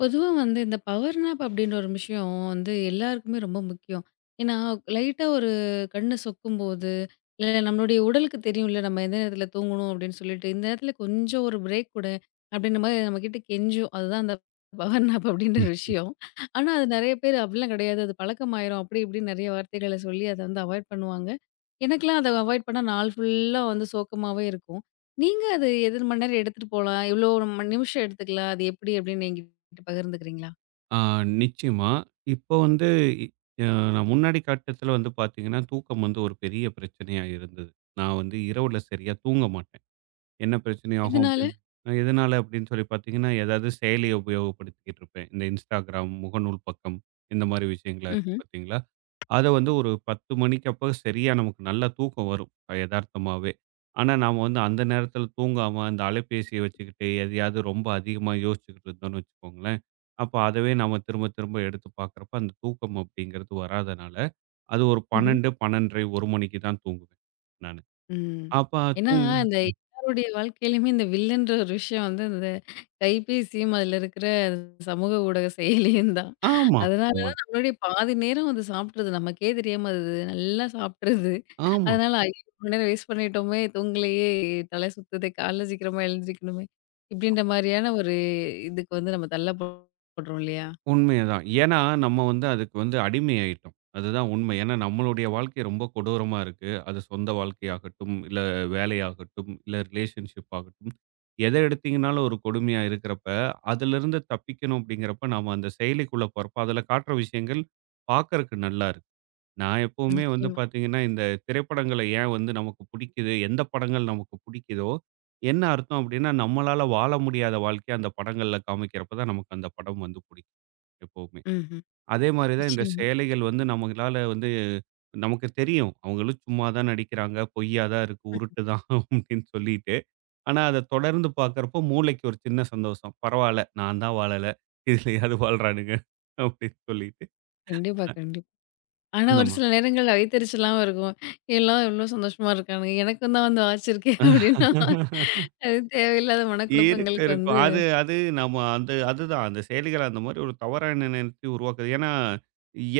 பொதுவா வந்து இந்த பவர் நாப் அப்படின்ற ஒரு விஷயம் வந்து எல்லாருக்குமே ரொம்ப முக்கியம். ஏன்னா, லைட்டா ஒரு கண்ணு சொக்கும்போது, இல்ல நம்மளுடைய உடலுக்கு தெரியும்ல நம்ம எந்த நேரத்தில தூங்கணும் அப்படின்னு சொல்லிட்டு, இந்த நேரத்தில கொஞ்சம் ஒரு பிரேக் குடு அப்படின்ற மாரி நம்மகிட்ட கெஞ்சும். அதுதான் அந்த பவர் நாப் அப்படின்ற ஒரு விஷயம். ஆனா, அது நெறைய பேர் அப்படிலாம் கிடையாது. அது பழக்கமாயிரும் அப்படி இப்படின்னு நெறைய வார்த்தைகள சொல்லி அத வந்து அவாய்ட் பண்ணுவாங்க. எனக்கெல்லாம் அத அவாய்ட் பண்ணா நாள் ஃபுல்லா வந்து சோக்கமாவே இருக்கும். நீங்க அது எத்தன மணி நேரம் எடுத்துட்டு போலாம்? எவ்வளோ மண் நிமிஷம் எடுத்துக்கலாம்? அது எப்படி அப்படின்னு என்கிட்ட என்கிட்ட பகிர்ந்துக்கிறீங்களா? ஆ நிச்சயமா. இப்போ வந்து இ அ நான் முன்னாடி காட்டத்தில வந்து பார்த்தீங்கன்னா, தூக்கம் வந்து ஒரு பெரிய பிரச்சனையா இருந்தது. நான் வந்து இரவுல சரியா தூங்க மாட்டேன். என்ன பிரச்சனையாகும் எதனால? அப்படின்னு எதனால அப்படின்னு சொல்லி பார்த்தீங்கன்னா, ஏதாவது செயலிய உபயோகப்படுத்திக்கிட்டு இருப்பேன். இந்த Instagram, முகநூல் பக்கம் இந்த மாரி விஷயங்களா இருக்கு ம்ஹ்ம், பார்த்தீங்களா? அத வந்து ஒரு 10 மணிக்கு அப்ப சரியா நமக்கு நல்லா தூக்கம் வரும் எதார்த்தமாவே. ஆனா நாம வந்து அந்த நேரத்தில தூங்காம அந்த அலைபேசிய வச்சுக்கிட்டு எதையாவது ரொம்ப அதிகமா யோசிச்சுக்கிட்டு இருந்தோம்னு வச்சுக்கோங்களேன், அப்ப அதவே நாம திரும்ப திரும்ப எடுத்து பார்க்குறப்ப அந்த தூக்கம் அப்படிங்கிறது வராதனால, அது ஒரு ம்ஹ்ம். 12, 12:30, 1 மணிக்கு தான் தூங்குவேன் நானு. ம். அப்ப ஏன்னா, தூங்கு அந்த எல்லாருடைய வாழ்க்கையிலயுமே இந்த வில்லுன்ற ஒரு விஷயம் வந்து இந்த கைபேசியும், அதில இருக்கிற சமூக ஊடக செயலியும் தான். ஆமா. அதனால உண்ம தான் நம்மளுடைய பாதி நேரம் அது சாப்பிட்ருது. நமக்கே தெரியாம அது நல்லா சாப்பிட்ருது. ஆமா. அதனால ஐயோ! இவ்ளோ நேரம் வேஸ்ட் பண்ணிட்டோமே! தூங்கலையே! தலை சுத்துதே! காலைல சீக்கிரமா எழுந்திரிக்கணுமே! இப்படின்ற மாரியான ஒரு இதுக்கு வந்து நம்ம தள்ளப்படுறோம் இல்லையா? உண்மைதான். ஏன்னா, நம்ம வந்து அதுக்கு வந்து அடிமையாயிட்டோம். அதுதான் உண்மை. ஏன்னா, நம்மளுடைய வாழ்க்கை ரொம்ப கொடூரமா இருக்கு. அது சொந்த வாழ்க்கையாகட்டும், இல்ல வேலையாகட்டும், இல்ல ரிலேஷன்ஷிப் ஆகட்டும். எத எடுத்தீங்கனாலும் ஒரு கொடுமையா இருக்கிறப்ப, அதிலிருந்து தப்பிக்கணும் அப்படிங்கிறப்ப, நாம அந்த செயலிக்குள்ள போறப்ப, அதில காட்டுற விஷயங்கள் பார்க்கறக்கு நல்லா இருக்கு. நான் எப்பவுமே வந்து நிச்சயமா. பார்த்தீங்கன்னா, இந்த திரைப்படங்கள ஏன் வந்து நமக்கு பிடிக்குது? எந்த படங்கள் நமக்கு பிடிக்குதோ, என்ன அர்த்தம் அப்படின்னா, நம்மளால வாழ முடியாத வாழ்க்கைய அந்த படங்கள்ல காமிக்கிறப்ப தான் நமக்கு அந்த படம் வந்து பிடிக்கும். எப்பவுமே. ம்ஹ்ம். அதே மாரி தான் இந்த நிச்சயமா. சேலைகள் வந்து நம்மளால வந்து நமக்கு தெரியும். அவங்களும் சும்மா தான் நடிக்கிறாங்க. பொய்யா தான் இருக்கு. உருட்டு தான் அப்படின்னு சொல்லிட்டு. ஆனா அத தொடர்ந்து பார்க்கிறப்போ மூளைக்கு ஒரு சின்ன சந்தோஷம். பரவால்ல. நான் தான் வாழல. இதுலயாவது வாழ்றானுங்க அப்படின்னு சொல்லிட்டு. கண்டிப்பா, கண்டிப்பா. ஆனா, அந்த ஒரு சில நேரங்கள்ல வயித்தெரிச்சலாம் இருக்கும். எல்லாம் எவ்ளோ சந்தோஷமா இருக்கானுங்க. எனக்கும் தான் வந்து ஆச்சிருக்கே அப்டின்னா, மா அது தேவையில்லாத மனக்குழப்பங்களுக்கு வந்து இருக்கும். அது அது நம்ம அதுதான். அந்த செயலிகள் அந்த மாரி ஒரு தவறான எண்ணத்தை உருவாக்குது. ஏன்னா,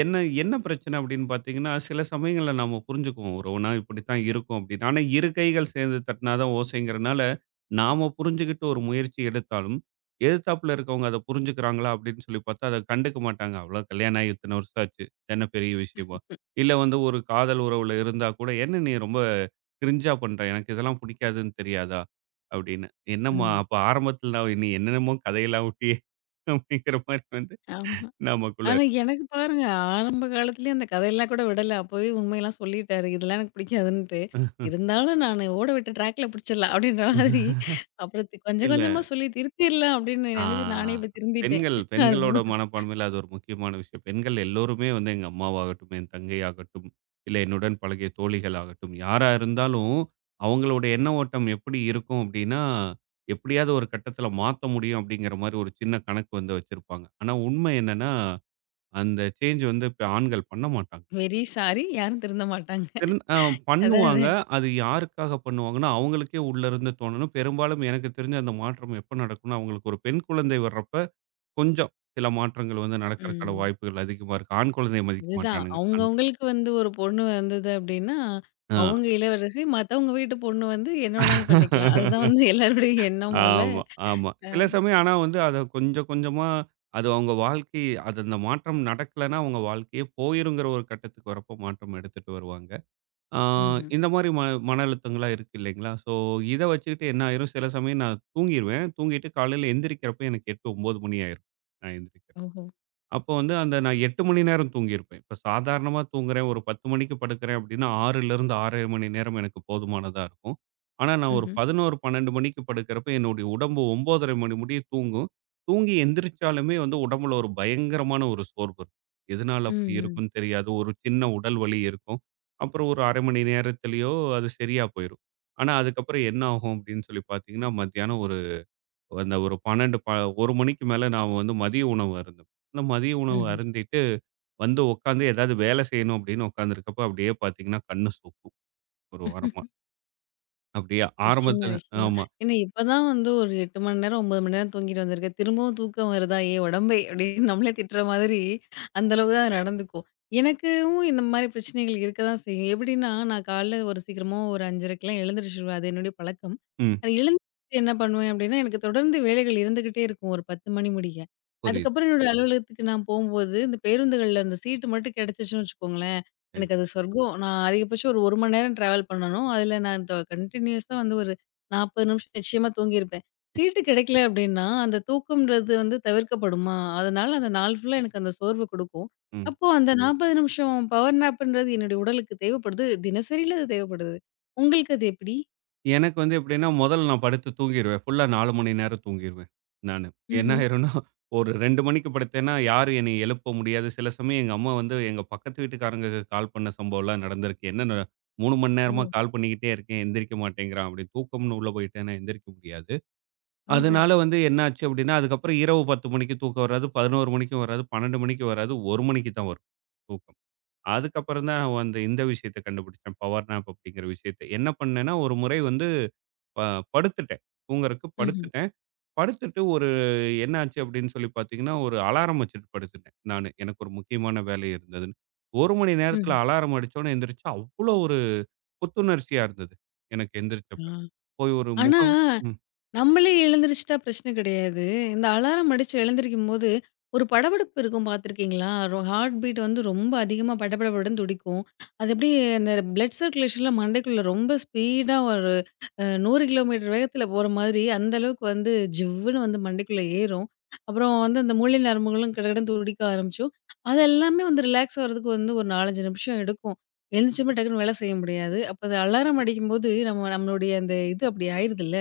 என்ன என்ன பிரச்சனை அப்படின்னு பார்த்தீங்கன்னா, சில சமயங்கள்ல நம்ம புரிஞ்சுக்குவோம். உறவுனா இப்படித்தான் இருக்கும் அப்படின்னு. ஆனா, இரு கைகள் சேர்ந்து தட்டினா தான் ஓசைங்கிறனால, நாம புரிஞ்சுகிட்டு ஒரு முயற்சி எடுத்தாலும், எதிர்த்தாப்புல இருக்கவங்க அத புரிஞ்சுக்கிறாங்களா அப்படின்னு சொல்லி பார்த்தா, அத கண்டுக்க மாட்டாங்க. அவ்வளோ கல்யாணம் ஆகி இத்தன வருஷம் ஆச்சு. என்ன பெரிய விஷயமா? இல்ல வந்து ஒரு காதல் உறவுல இருந்தா கூட, "என்ன நீ ரொம்ப கிரிஞ்சா பண்ற? எனக்கு இதெல்லாம் பிடிக்காதுன்னு தெரியாதா?" அப்படின்னு. என்னம்மா! ம். அப்ப ஆரம்பத்துல நான் நீ என்னென்னமோ கதையெல்லாம் விட்டியே! அப்படிங்கிற மாரி வந்து ஆமா. நமக்குள்ள ஆனா, இருக்கும். எனக்கு பாருங்க ஆரம்ப காலத்திலயே அந்த கதையெல்லாம் கூட விடல. அப்பவே உண்மையெல்லாம் சொல்லிட்டாரு. இதெல்லாம் எனக்கு பிடிக்காதுன்ட்டு. இருந்தாலும் நானு ஓட விட்டு ட்ராக்ல பிடிச்சிடலாம் அப்டின்ற மாதிரி அப்புறம் கொஞ்சம் இல்ல. கொஞ்சமா சொல்லி திருத்திர்லாம் அப்டின்னு ஆ நெனச்சு நானே இப்ப திருந்திட்டேன். பெண்களோட அதுதான் மனப்பான்மையில அது ஒரு முக்கியமான விஷயம். பெண்கள் எல்லோருமே வந்து எங்க அம்மாவாகட்டும், என் தங்கையாகட்டும், இல்ல என்னுடன் பழகிய தோழிகள் ஆகட்டும், யாரா இருந்தாலும் அவங்களோட எண்ண ஓட்டம் எப்படி இருக்கும் அப்படின்னா, எப்படியாவது ஒரு கட்டத்துல மாத்த முடியும் அப்படிங்கிற மாரி ஒரு சின்ன கணக்கு வந்து வச்சிருப்பாங்க. ஆனா உண்மை என்னன்னா, அந்த சேஞ்ச் வந்து இப்ப ஆண்கள் பண்ண மாட்டாங்க. வெரி சாரி யாரும் திருந்த மாட்டாங்க. திறன் அ பண்ணுவாங்க. அதானே? அது யாருக்காக பண்ணுவாங்கன்னா, அவங்களுக்கே உள்ளருந்து தோணணும். பெரும்பாலும் எனக்கு தெரிஞ்சு அந்த மாற்றம் எப்ப நடக்கும்னா, அவங்களுக்கு ஒரு பெண் குழந்தை வர்றப்ப, கொஞ்சம் சில மாற்றங்கள் வந்து நடக்கறக்கான ம். வாய்ப்புகள் அதிகமா இருக்கு. ஆண் குழந்தைய மதிக்க அதுதான். மாட்டானுங்க. அவுங்க ஆண்கள். அவுங்களுக்கு வந்து ஒரு பொண்ணு வந்தது அப்டின்னா, ஆ. அவுங்க இளவரசி. மத்தவங்க வீட்டு பொண்ணு வந்து என்ன வேணாலும் பண்ணிக்கலாம். அதுதான் வந்து எல்லாருடைய எண்ணமும் இல்ல. ஆமா, ஆமா. அ. சில சமயம் ஆனா வந்து அத கொஞ்சம் கொஞ்சமா அவங்க வாழ்க்கை அது அந்த மாற்றம் நடக்கலன்னா, அவங்க வாழ்க்கையே போயிருங்கிற ஒரு கட்டத்துக்கு வரப்போ மாற்றம் எடுத்துட்டு வருவாங்க. ஆ, ம்ஹ்ம். இந்த மாரி மன அழுத்தங்களா இருக்கு இல்லைங்களா? ஸோ, இத வச்சுக்கிட்டு என்ன ஆயிரும், சில சமயம் நான் தூங்கிருவேன். தூங்கிட்டு காலையில எந்திரிக்கிறப்ப எனக்கு 8, 9 மணி ஆயிரும். நான் எந்திரிக்க. ஓஹோ! அப்போ வந்து அந்த நான் 8 மணி நேரம் தூங்கியிருப்பேன். இப்ப சாதாரணமா தூங்குறேன், ஒரு 10 மணிக்கு படுக்கிறேன் அப்டின்னா, 6லிருந்து 6 1/2 மணி நேரம் எனக்கு போதுமானதா இருக்கும். ஆனா நான் ஒரு ம்ஹ்ம். 11, 12 மணிக்கு படுக்கிறப்ப என்னுடைய உடம்பு 9:30 மணி முடிய தூங்கும். தூங்கி எந்திரிச்சாலுமே வந்து உடம்புல ஒரு பயங்கரமான ஒரு சோர்வு இருக்கும். எதனால ம், அப்டி ம், இருக்கும்னு தெரியாது. ஒரு சின்ன உடல் வலி இருக்கும். அப்புறம் ஒரு 1/2 மணி நேரத்திலேயோ அது சரியா போயிரும். ஆனா அதுக்கப்புறம் என்ன ஆகும் அப்டின்னு சொல்லி பார்த்தீங்கன்னா, மத்தியானம் அந்த ஒரு 12 1 மணிக்கு மேல நான் வந்து மதிய உணவு அருந்துவேன். அந்த மதிய உணவு ம்ஹ்ம். அருந்திட்டு வந்து உட்காந்து ஏதாவது வேலை செய்யணும் அப்படின்னு உட்காந்துருக்கப்ப அப்படியே பார்த்தீங்கன்னா, கண்ணு சொக்கும் ஒரு ஓரமா. அப்படியே நிச்சயமா, ஆரம்பத்தில நிச்சயமா. ஆமா. ஏன்னா இப்பதான் வந்து ஒரு 8 மணி நேரம், 9 மணி நேரம் தூங்கிட்டு வந்திருக்கேன். திரும்பவும் தூக்கம் வருதா? ஏய் உடம்பே! அப்படின்னு நம்மளே திட்டுற மாதிரி அந்த அளவுக்கு தான் நடந்துக்கும். எனக்கும் இந்த மாதிரி பிரச்சனைகள் இருக்க தான் செய்யும். எப்படின்னா, நான் காலைல ஒரு சீக்கிரமா ஒரு 5:30க்கெல்லாம் எழுந்திரிச்சுருவேன். அது என்னுடைய பழக்கம். ம். அது எழுந்திரிச்சு என்ன பண்ணுவேன் அப்படின்னா, எனக்கு தொடர்ந்து வேலைகள் இருந்துகிட்டே இருக்கும் ஒரு 10 மணி முடிய. புரியுது. அதுக்கப்புறம் என்னோட அலுவலகத்துக்கு நான் போம்போது, இந்த பேருந்துகள்ல அந்த சீட்டு மட்டும் கிடைச்சுச்சுன்னு வச்சுக்கோங்களேன். சரி. எனக்கு அது சொர்க்கம். நான் அதிகபட்சம் ஒரு 1 மணி நேரம் டிராவல் பண்ணணும். அதில நான் கன்டினியூஸா வந்து ஒரு 40 நிமிஷம் நிச்சயமா தூங்கியிருப்பேன். சீட்டு கிடைக்கல அப்டின்னா, அந்த தூக்கம்ன்றது வந்து தவிர்க்கப்படுமா? அதனால அந்த நாள் ஃபுல்லா எனக்கு அந்த சோர்வு குடுக்கும். ம். அப்போ அந்த 40 நிமிஷம் பவர் நாப்ன்றது என்னுடைய உடலுக்கு தேவைப்படுது. தினசரில அது தேவைப்படுது. உங்களுக்கு அது எப்டி? எனக்கு வந்து எப்படின்னா, முதல்ல நான் படுத்து தூங்கிருவேன். ஃபுல்லா 4 மணி நேரம் தூங்கிருவேன் நானு. என்ன ம்ஹ்ம். ஆயிரும்னா, ஒரு 2 மணிக்கு படுத்தேன்னா, யாரும் என்னைய எழுப்ப முடியாது. சில சமயம் எங்க அம்மா வந்து எங்க பக்கத்து வீட்டுக்காரங்களுக்கு கால் பண்ண சம்பவம்லாம் நடந்திருக்கு. என்னன்னா, 3 மணி நேரமா ஓ! கால் பண்ணிக்கிட்டே இருக்கேன், எந்திரிக்க மாட்டேங்கிறான் அப்படி. தூக்கம்னு உள்ள போயிட்டேன்னா எந்திரிக்க முடியாது. ஓஹோ! அதனால வந்து என்னாச்சு அப்படின்னா, அதுக்கப்புறம் இரவு 10 மணிக்கு தூக்கம் வராது, 11 மணிக்கும் வராது, 12 மணிக்கும் வராது, 1 மணிக்கு தான் வரும் தூக்கம். அதுக்கப்புறம் தான் நான் வந்து இந்த விஷயத்த கண்டுபிடிச்சேன். பவர் நேப் அப்படிங்கிற விஷயத்த. என்ன பண்ணேன்னா, ஒரு முறை வந்து ப படுத்துட்டேன். தூங்குறக்கு ம்ஹ்ம். படுத்துட்டேன். படுத்துட்டு ஒரு என்ன ஆச்சு அப்படின்னு சொல்லி பார்த்தீங்கன்னா, ஒரு அலாரம் வச்சுட்டு படுத்துட்டேன் நானு. எனக்கு ஒரு முக்கியமான வேலை இருந்ததுன்னு. 1 மணி நேரத்தில ம்ஹ்ம். அலாரம் அடிச்சோனே எந்திரிச்சு அவ்வளோ ஒரு புத்துணர்ச்சியா இருந்தது. எனக்கு ஆ. எந்திரிச்சப்ப. போய் ஒரு ஆனா முகம் ம். நம்மளே எழுந்திரிச்சிட்டா பிரச்சனை கிடையாது. இந்த அலாரம் அடிச்சு எழுந்திரிக்கும்போது, ஒரு படபடப்பு இருக்கும் பார்த்துருக்கீங்களா? ஹார்ட் பீட் வந்து ரொம்ப அதிகமா படபடபடன்னு துடிக்கும். அது அப்படியே இந்த பிளட் சர்க்குலேஷன்ல மண்டைக்குள்ள ரொம்ப ஸ்பீடா ஒரு 100 கிலோமீட்டர் வேகத்தில போற மாதிரி, அந்த அளவுக்கு வந்து ஜிவ்வுன்னு வந்து மண்டைக்குள்ள ஏறும். அப்புறம் வந்து அந்த மூளை நரம்புகளும் கடகடன்னு துடிக்க ஆரம்பிச்சுரும். அது எல்லாமே வந்து ரிலாக்ஸ் ஆகுறதுக்கு வந்து ஒரு 4, 5 நிமிஷம் எடுக்கும். எழுந்திரிச்சோமே டக்குன்னு வேலை செய்ய முடியாது. அப்ப அது அலாரம் அடிக்கும்போது, நம்ம நம்மளுடைய அந்த இது அப்படி ஆயிருதுல்ல.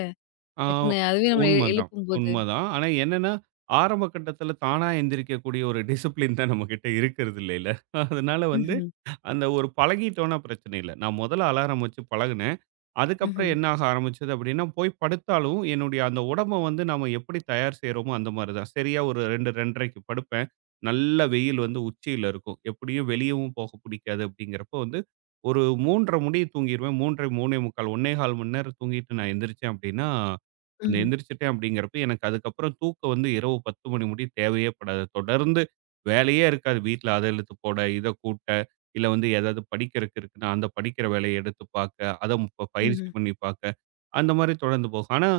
ஆ டக்குன்னு அதுவே நம்மள உண்மதான், எழுப்பும்போது. உண்மதான். ஆனா என்னன்னா, ஆரம்ப கட்டத்தில தானா எந்திரிக்கக்கூடிய ஒரு டிசிப்ளின் தான் நம்மகிட்ட இருக்கிறது இல்லைல. அதனால வந்து ம்ஹ்ம். அந்த ஒரு பழகிட்டோம்னா பிரச்சனை இல்லை. நான் முதல்ல அலாரம் வச்சு பழகுனேன். அதுக்கப்புறம் ம்ஹ்ம். என்ன ஆக ஆரம்பிச்சது அப்படின்னா, போய் படுத்தாலும் என்னுடைய அந்த உடம்ப வந்து நாம எப்படி தயார் செய்றோமோ அந்த மாரி தான். சரியா ஒரு 2, 2:30க்கு படுப்பேன். நல்ல வெயில் வந்து உச்சியில இருக்கும். எப்படியும் வெளியவும் போக பிடிக்காது அப்படிங்கிறப்ப வந்து ஒரு 3:30 முடிய தூங்கிருவேன். 3:30, 3:45 1 1/4 மணி நேரம் தூங்கிட்டு நான் எந்திரிச்சேன் அப்படின்னா, அந்த ம்ஹ்ம். எந்திரிச்சுட்டேன் அப்படிங்கிறப்ப எனக்கு அதுக்கப்புறம் தூக்கம் வந்து இரவு 10 மணி முடிய தேவையே படாது. தொடர்ந்து வேலையே இருக்காது. வீட்ல அத இழுத்து போட, இத கூட்டு இல்ல வந்து ஏதாவது படிக்கிறக்கு இருக்குன்னா, அந்த படிக்கிற வேலைய எடுத்து பாக்க, அத இப்ப பயிற்சி ம்ஹ்ம். பண்ணி பாக்க, அந்த மாரி தொடர்ந்து போகும். ஆனா,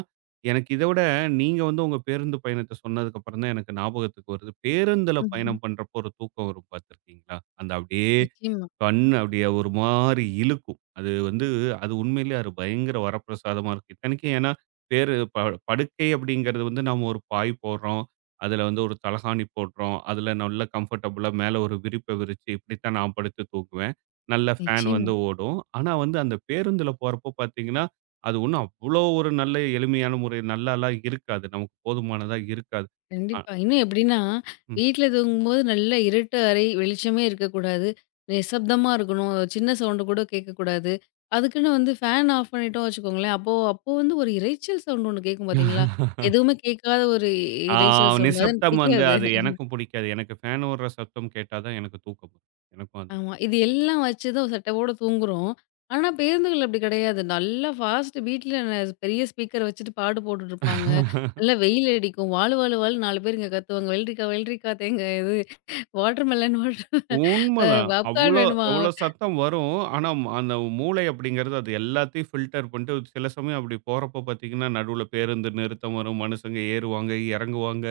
எனக்கு இத விட நீங்க வந்து உங்க பேருந்து பயணத்த சொன்னதுக்கு அப்புறம் தான் எனக்கு ஞாபகத்துக்கு வருது. பேருந்துல ம்ஹ்ம். பயணம் பண்றப்போ ஒரு தூக்கம் வரும் பாத்திருக்கீங்களா? அந்த அப்படியே நிச்சயமா, கண்ணு அப்படியே ஒரு மாரி இழுக்கும். அது வந்து அது உண்மையிலேயே அது பயங்கர வரப்பிரசாதமா இருக்கும். இத்தனைக்கும் ஏன்னா, பேரு ப படுக்கை அப்படிங்கிறது வந்து நாம ஒரு பாய் போடுறோம். அதில வந்து ஒரு தலகாணி போடுறோம். அதில நல்ல கம்ஃபர்டபுளா மேல ஒரு விரிப்ப விரிச்சு இப்படித்தான் நான் படுத்து தூங்குவேன். நல்ல ஃபேன் நிச்சயமா. வந்து ஓடும். ஆனா வந்து அந்த பேருந்தில போறப்போ பார்த்தீங்கன்னா, அது ஒண்ணும் அவ்வளோ ஒரு நல்ல எளிமையான முறை நல்லாலாம் இருக்காது. நமக்கு போதுமானதா இருக்காது. அ, கண்டிப்பா. இன்னும் எப்படின்னா, வீட்ல தூங்கும்போது நல்லா இருட்டு அறை, வெளிச்சமே இருக்கக்கூடாது. நிசப்தமா இருக்கணும். சின்ன சவுண்டு கூட கேட்கக்கூடாது. அதுக்குன்னு வந்து ஃபேன் ஆஃப் பண்ணிட்டோம் வச்சுக்கோங்களேன், அப்போ அப்போ வந்து ஒரு இரைச்சல் சவுண்ட் ஒண்ணு கேட்கும் பார்த்தீங்களா? ம். எதுவுமே கேட்காத ஒரு ஆ இரைச்சல் சவுண்ட். அது எனக்கு நிசப்தம் வந்து பிடிக்காது. அது எனக்கும் புடிக்காது. எனக்கு ஃபேன் ஓடுற சத்தம் கேட்டா தான் எனக்கு தூக்கம் வரும். எனக்கும் அது ஆமா. இது எல்லாம் வச்சு தான் சட்டவோட தூங்குறோம். ஆனா, பேருந்துகள் அப்படி கிடையாது. நல்லா ஃபாஸ்ட் வீட்ல பெரிய ஸ்பீக்கர் வச்சுட்டு பாட்டு போட்டுட்டுருப்பாங்க. நல்லா வெயில் அடிக்கும். வாலு வாலு வாலுன்னு 4 பேர் இங்க கத்துவாங்க. "வெல்ரிக்கா, வெல்ரிக்கா தேங்க இது வாட்டர்மெலன் வாட்டர் உண்மதான். பாப்கார்ன் அவ்ளோ வேணுமா?" அவ்ளோ சத்தம் வரும். ஆனா அந்த மூளை அப்படிங்கிறது அது எல்லாத்தையும் ஃபில்டர் பண்ணிட்டு சில சமயம் அப்படி போறப்ப பார்த்தீங்கன்னா, நடுவுல பேருந்து நிறுத்தம் வரும். மனுஷங்க ஏறுவாங்க, இறங்குவாங்க.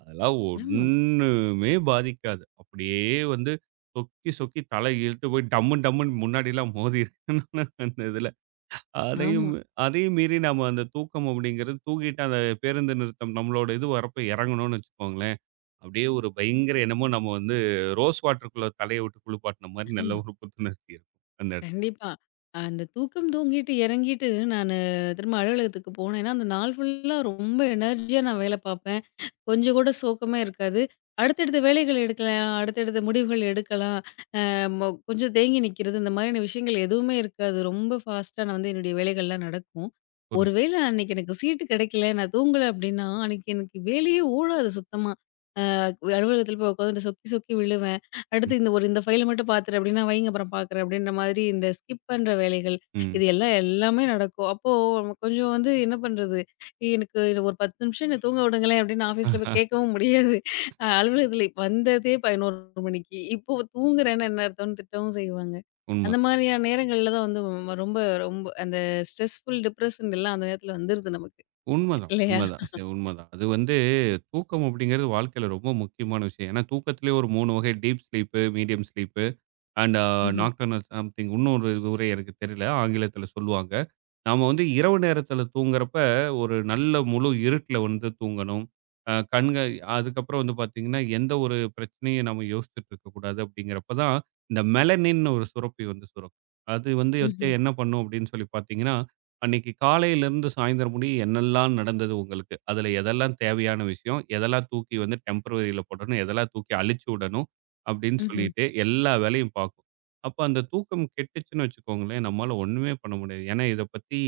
அதெல்லாம் ஆமா, ஒண்ணுமே பாதிக்காது. அப்படியே வந்து சொக்கி, சொக்கி தலை இழுத்து போய் டம்மு டம்முன்னு முன்னாடிலாம் மோதியிருக்குன்னு அந்த இதுல. அதையும் ஆமா, அதையும் மீறி நாம அந்த தூக்கம் அப்படிங்கிறது தூங்கிட்டு அந்த பேருந்து நிறுத்தம் நம்மளோட இது வரப்ப இறங்கணும்னு வச்சுக்கோங்களேன், அப்படியே ஒரு பயங்கர என்னமோ நம்ம வந்து ரோஸ் வாட்டருக்குள்ள தலைய விட்டு குளிப்பாட்டுன மாரி நல்ல ஆமா. ஒரு புத்துணர்ச்சி இருக்கும். அந்த இடத்துல. கண்டிப்பா. அந்த தூக்கம் தூங்கிட்டு இறங்கிட்டு நானு திரும்ப அலுவலகத்துக்கு போனேன்னா, அந்த நாள் ஃபுல்லா ரொம்ப எனர்ஜியா நான் வேலை பார்ப்பேன். கொஞ்சம் கூட சோக்கமே இருக்காது. அடுத்தடுத்த வேலைகள் எடுக்கலாம். அடுத்தடுத்த முடிவுகள் எடுக்கலாம். கொஞ்சம் தேங்கி நிக்கிறது, இந்த மாதிரியான விஷயங்கள் எதுவுமே இருக்காது. ரொம்ப ஃபாஸ்ட்டா நான் வந்து என்னுடைய வேலைகள்லாம் நடக்கும். ஒரு புரியுது. வேள அன்னைக்கு எனக்கு சீட்டு கிடைக்கல, நான் தூங்கல அப்படின்னா, அன்னைக்கு எனக்கு வேலையே ஓடாது சுத்தமா. அலுவலகத்தில போய் உட்காந்துட்டு சொக்கி சொக்கி விழுவேன். ம். அடுத்து இந்த ஒரு இந்த ஃபைல மட்டும் பார்த்துரு அப்படின்னா, வைங்க அப்புறம் பார்க்குறேன் அப்படின்ற மாதிரி இந்த ஸ்கிப் பண்ற வேலைகள். ம். இது எல்லாம் எல்லாமே நடக்கும். அப்போ கொஞ்சம் வந்து என்ன பண்றது? எனக்கு இது ஒரு 10 நிமிஷம் என்ன தூங்க விடுங்களேன் அப்படின்னு ஆஃபீஸ்ல ஆ போய் கேட்கவும் முடியாது. அலுவலகத்தில வந்ததே 11 மணிக்கு. இப்போ தூங்குறேன்னா என்ன அர்த்தம்னு திட்டவும் செய்வாங்க. அந்த உண்மதான். மாதிரியான நேரங்கள்ல தான் வந்து ரொம்ப ரொம்ப அந்த ஸ்ட்ரெஸ்ஃபுல், டிப்ரஷன் எல்லாம் அந்த நேரத்தில வந்துருது நமக்கு. உண்மதான், இல்லையா? உண்மதான். சரி உண்மதான். அது வந்து தூக்கம் அப்படிங்கிறது வாழ்க்கையில ரொம்ப முக்கியமான விஷயம். ஏன்னா தூக்கத்திலேயே ஒரு 3 வகை deep sleep, medium sleep and ம்ஹ்ம். நாக்டர்னல் சம்திங் இன்னொரு உரை எனக்கு தெரியல. ஆங்கிலத்தில சொல்லுவாங்க. நாம வந்து இரவு நேரத்தில தூங்குறப்ப, ஒரு நல்ல முழு இருட்டுல வந்து தூங்கணும். கண்கள் அதுக்கப்புறம் வந்து பார்த்தீங்கன்னா, எந்த ஒரு பிரச்சனையும் நம்ம யோசிச்சுட்டு இருக்கக்கூடாது அப்படிங்கிறப்ப தான், இந்த மெலனின்னு ஒரு சுரப்பி வந்து சுரக்கும். அது வந்து வந்து ம்ஹ்ம். என்ன பண்ணும் அப்படின்னு சொல்லி பார்த்தீங்கன்னா, அன்னைக்கு காலையிலேருந்து சாயந்தரம் முடிய என்னெல்லாம் நடந்தது உங்களுக்கு? அதில எதெல்லாம் தேவையான விஷயம்? எதெல்லாம் தூக்கி வந்து டெம்பரவரியில போடணும்? எதெல்லாம் தூக்கி அழிச்சு விடணும்? அப்படின்னு ம்ஹ்ம். சொல்லிட்டு எல்லா வேலையும் பார்க்கும். அப்ப அந்த தூக்கம் கெட்டுச்சுன்னு வச்சுக்கோங்களேன், நம்மால ஒண்ணுமே பண்ண முடியாது. ஏன்னா, இத பத்தி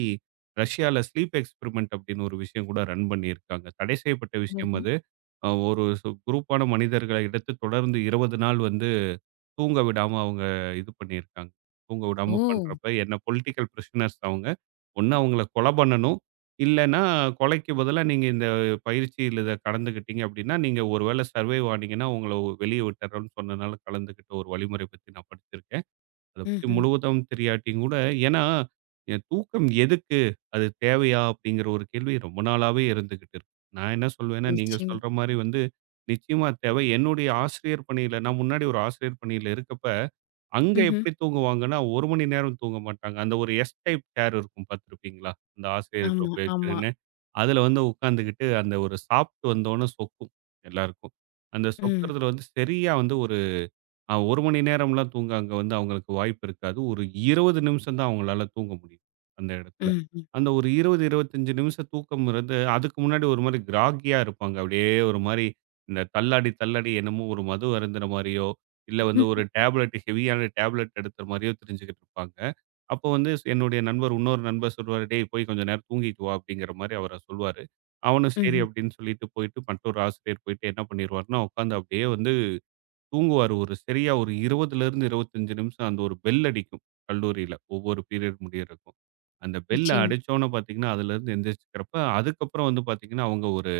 ரஷ்யால ஸ்லீப் எக்ஸ்பெரிமென்ட் அப்படின்னு ஒரு விஷயம் கூட ரன் பண்ணியிருக்காங்க. தடை செய்யப்பட்ட விஷயம் ஓஹோ! அது. ஒரு குரூப்பான மனிதர்களை எடுத்து தொடர்ந்து 20 நாள் வந்து தூங்க விடாம அவங்க இது பண்ணியிருக்காங்க. தூங்க விடாம ஓ! பண்றப்ப என்ன பொலிட்டிக்கல் பிரிசனர்ஸ் அவங்க. ஒண்ணு அவங்கள கொலை பண்ணணும். இல்லன்னா, கொலைக்கு பதிலா நீங்க இந்த பயிற்சியில இத கலந்துக்கிட்டீங்க அப்படின்னா, நீங்க ஒரு வேள சர்வைவ் ஆனீங்கன்னா, உங்கள வெளிய விட்டுறோம்ன்னு சொன்னனால கலந்துக்கிட்ட ஒரு வழிமுறை பத்தி நான் படிச்சிருக்கேன். அத பத்தி ம்ஹ்ம். முழுவதும் தெரியாட்டியும் கூட ஏன்னா, என் தூக்கம் எதுக்கு? அது தேவையா? அப்படிங்கிற ஒரு கேள்வி ரொம்ப நாளாவே இருந்துகிட்டு இருக்கு. நான் என்ன சொல்வேன்னா, நீங்க நிச்சயமா. சொல்ற மாரி வந்து நிச்சயமா தேவை. என்னுடைய ஆசிரியர் பணியில நான் முன்னாடி ஒரு ஆசிரியர் பணியில இருக்கப்ப, அங்க ம்ஹ்ம். எப்படி தூங்குவாங்கன்னா, 1 மணி நேரம் தூங்க மாட்டாங்க. அந்த ஒரு எஸ் டைப் சேர் இருக்கும் பார்த்திருப்பீங்களா? அந்த ஆசிரியர்கள் ஆமா, ஆமா. உபயோகிக்கிறதுன்னு. அதுல வந்து உட்காந்துகிட்டு அந்த ஒரு சாப்பிட்டு வந்தோன சொக்கும் எல்லாருக்கும். அந்த ம், சொக்கறதுல வந்து சரியா வந்து 1 மணி நேரம்லாம் தூங்க அங்க வந்து அவங்களுக்கு வாய்ப்பு இருக்காது. ஒரு 20 நிமிஷம் தான் அவங்களால தூங்க முடியும், அந்த இடத்துல. ம், ம். அந்த ஒரு 20, 25 நிமிஷம் தூக்கம்ங்கிறது அதுக்கு முன்னாடி ஒரு மாரி கிராகியா இருப்பாங்க. அப்படியே ஒரு மாரி இந்த தள்ளாடி, தள்ளாடி என்னமோ ஒரு மது அருந்துன மாரியோ, இல்ல வந்து ஒரு டேப்லெட் ஹெவியான டேப்லெட் எடுத்த மாரியோ தெரிஞ்சுக்கிட்டு இருப்பாங்க. அப்போ வந்து என்னுடைய நண்பர் இன்னொரு நண்பர் சொல்லுவாரு, "டேய் போய் கொஞ்ச நேரம் தூங்கிட்டு வா" அப்படிங்கிற மாரி அவர சொல்லுவாரு. அவனும் சரி ம்ஹ்ம். அப்படின்னு சொல்லிட்டு போயிட்டு மற்றொரு ஆசிரியர் போயிட்டு என்ன பண்ணிருவாருன்னா, உட்காந்து அப்படியே வந்து தூங்குவாரு. ஒரு சரியா ஒரு 20லிருந்து 25 நிமிஷம் அந்த ஒரு பெல் அடிக்கும் கல்லூரியில. ஒவ்வொரு பீரியட் முடியறக்கும். அந்த பெல் நிச்சயமா. அடிச்சோனே பார்த்தீங்கன்னா, அதுலருந்து எந்திரிச்சுக்கிறப்ப, அதுக்கப்புறம் வந்து பார்த்தீங்கன்னா, அவங்க ஒரு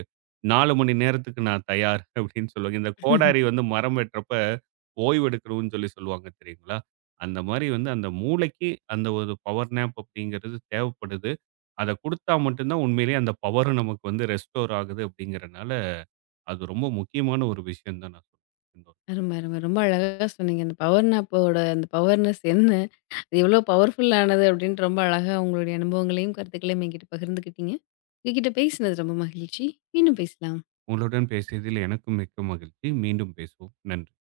4 மணி நேரத்துக்கு நான் தயார் அப்படின்னு சொல்லுவாங்க. இந்த கோடாரி வந்து மரம் வெட்டுறப்ப ஓய்வு எடுக்கணும்னு சொல்லி சொல்லுவாங்க தெரியுங்களா? அந்த மாரி வந்து அந்த மூளைக்கு அந்த ஒரு பவர் நேப் அப்படிங்கிறது தேவைப்படுது. அத குடுத்தா மட்டும் தான் உண்மையிலேயே அந்த பவரும் நமக்கு வந்து ரெஸ்டோர் ஆகுது அப்படிங்கிறனால, அது ரொம்ப முக்கியமான ஒரு விஷயம் தான் நான் சொல்வேன். அரும, அரும. ரொம்ப அழகா சொன்னீங்க. அந்த பவர் நாப்போட அந்த பவர்னஸ் என்ன? அது எவ்வளோ பவர்ஃபுல்லானது அப்டின்ட்டு ரொம்ப அழகா உங்களுடைய அனுபவங்களையும், கருத்துக்களையும் என்கிட்ட பகிர்ந்துக்கிட்டீங்க. உங்ககிட்ட பேசினது ரொம்ப மகிழ்ச்சி. மீண்டும் பேசலாம். உங்களுடன் பேசியதில் எனக்கும் மிக்க மகிழ்ச்சி. மீண்டும் பேசுவோம். நன்றி.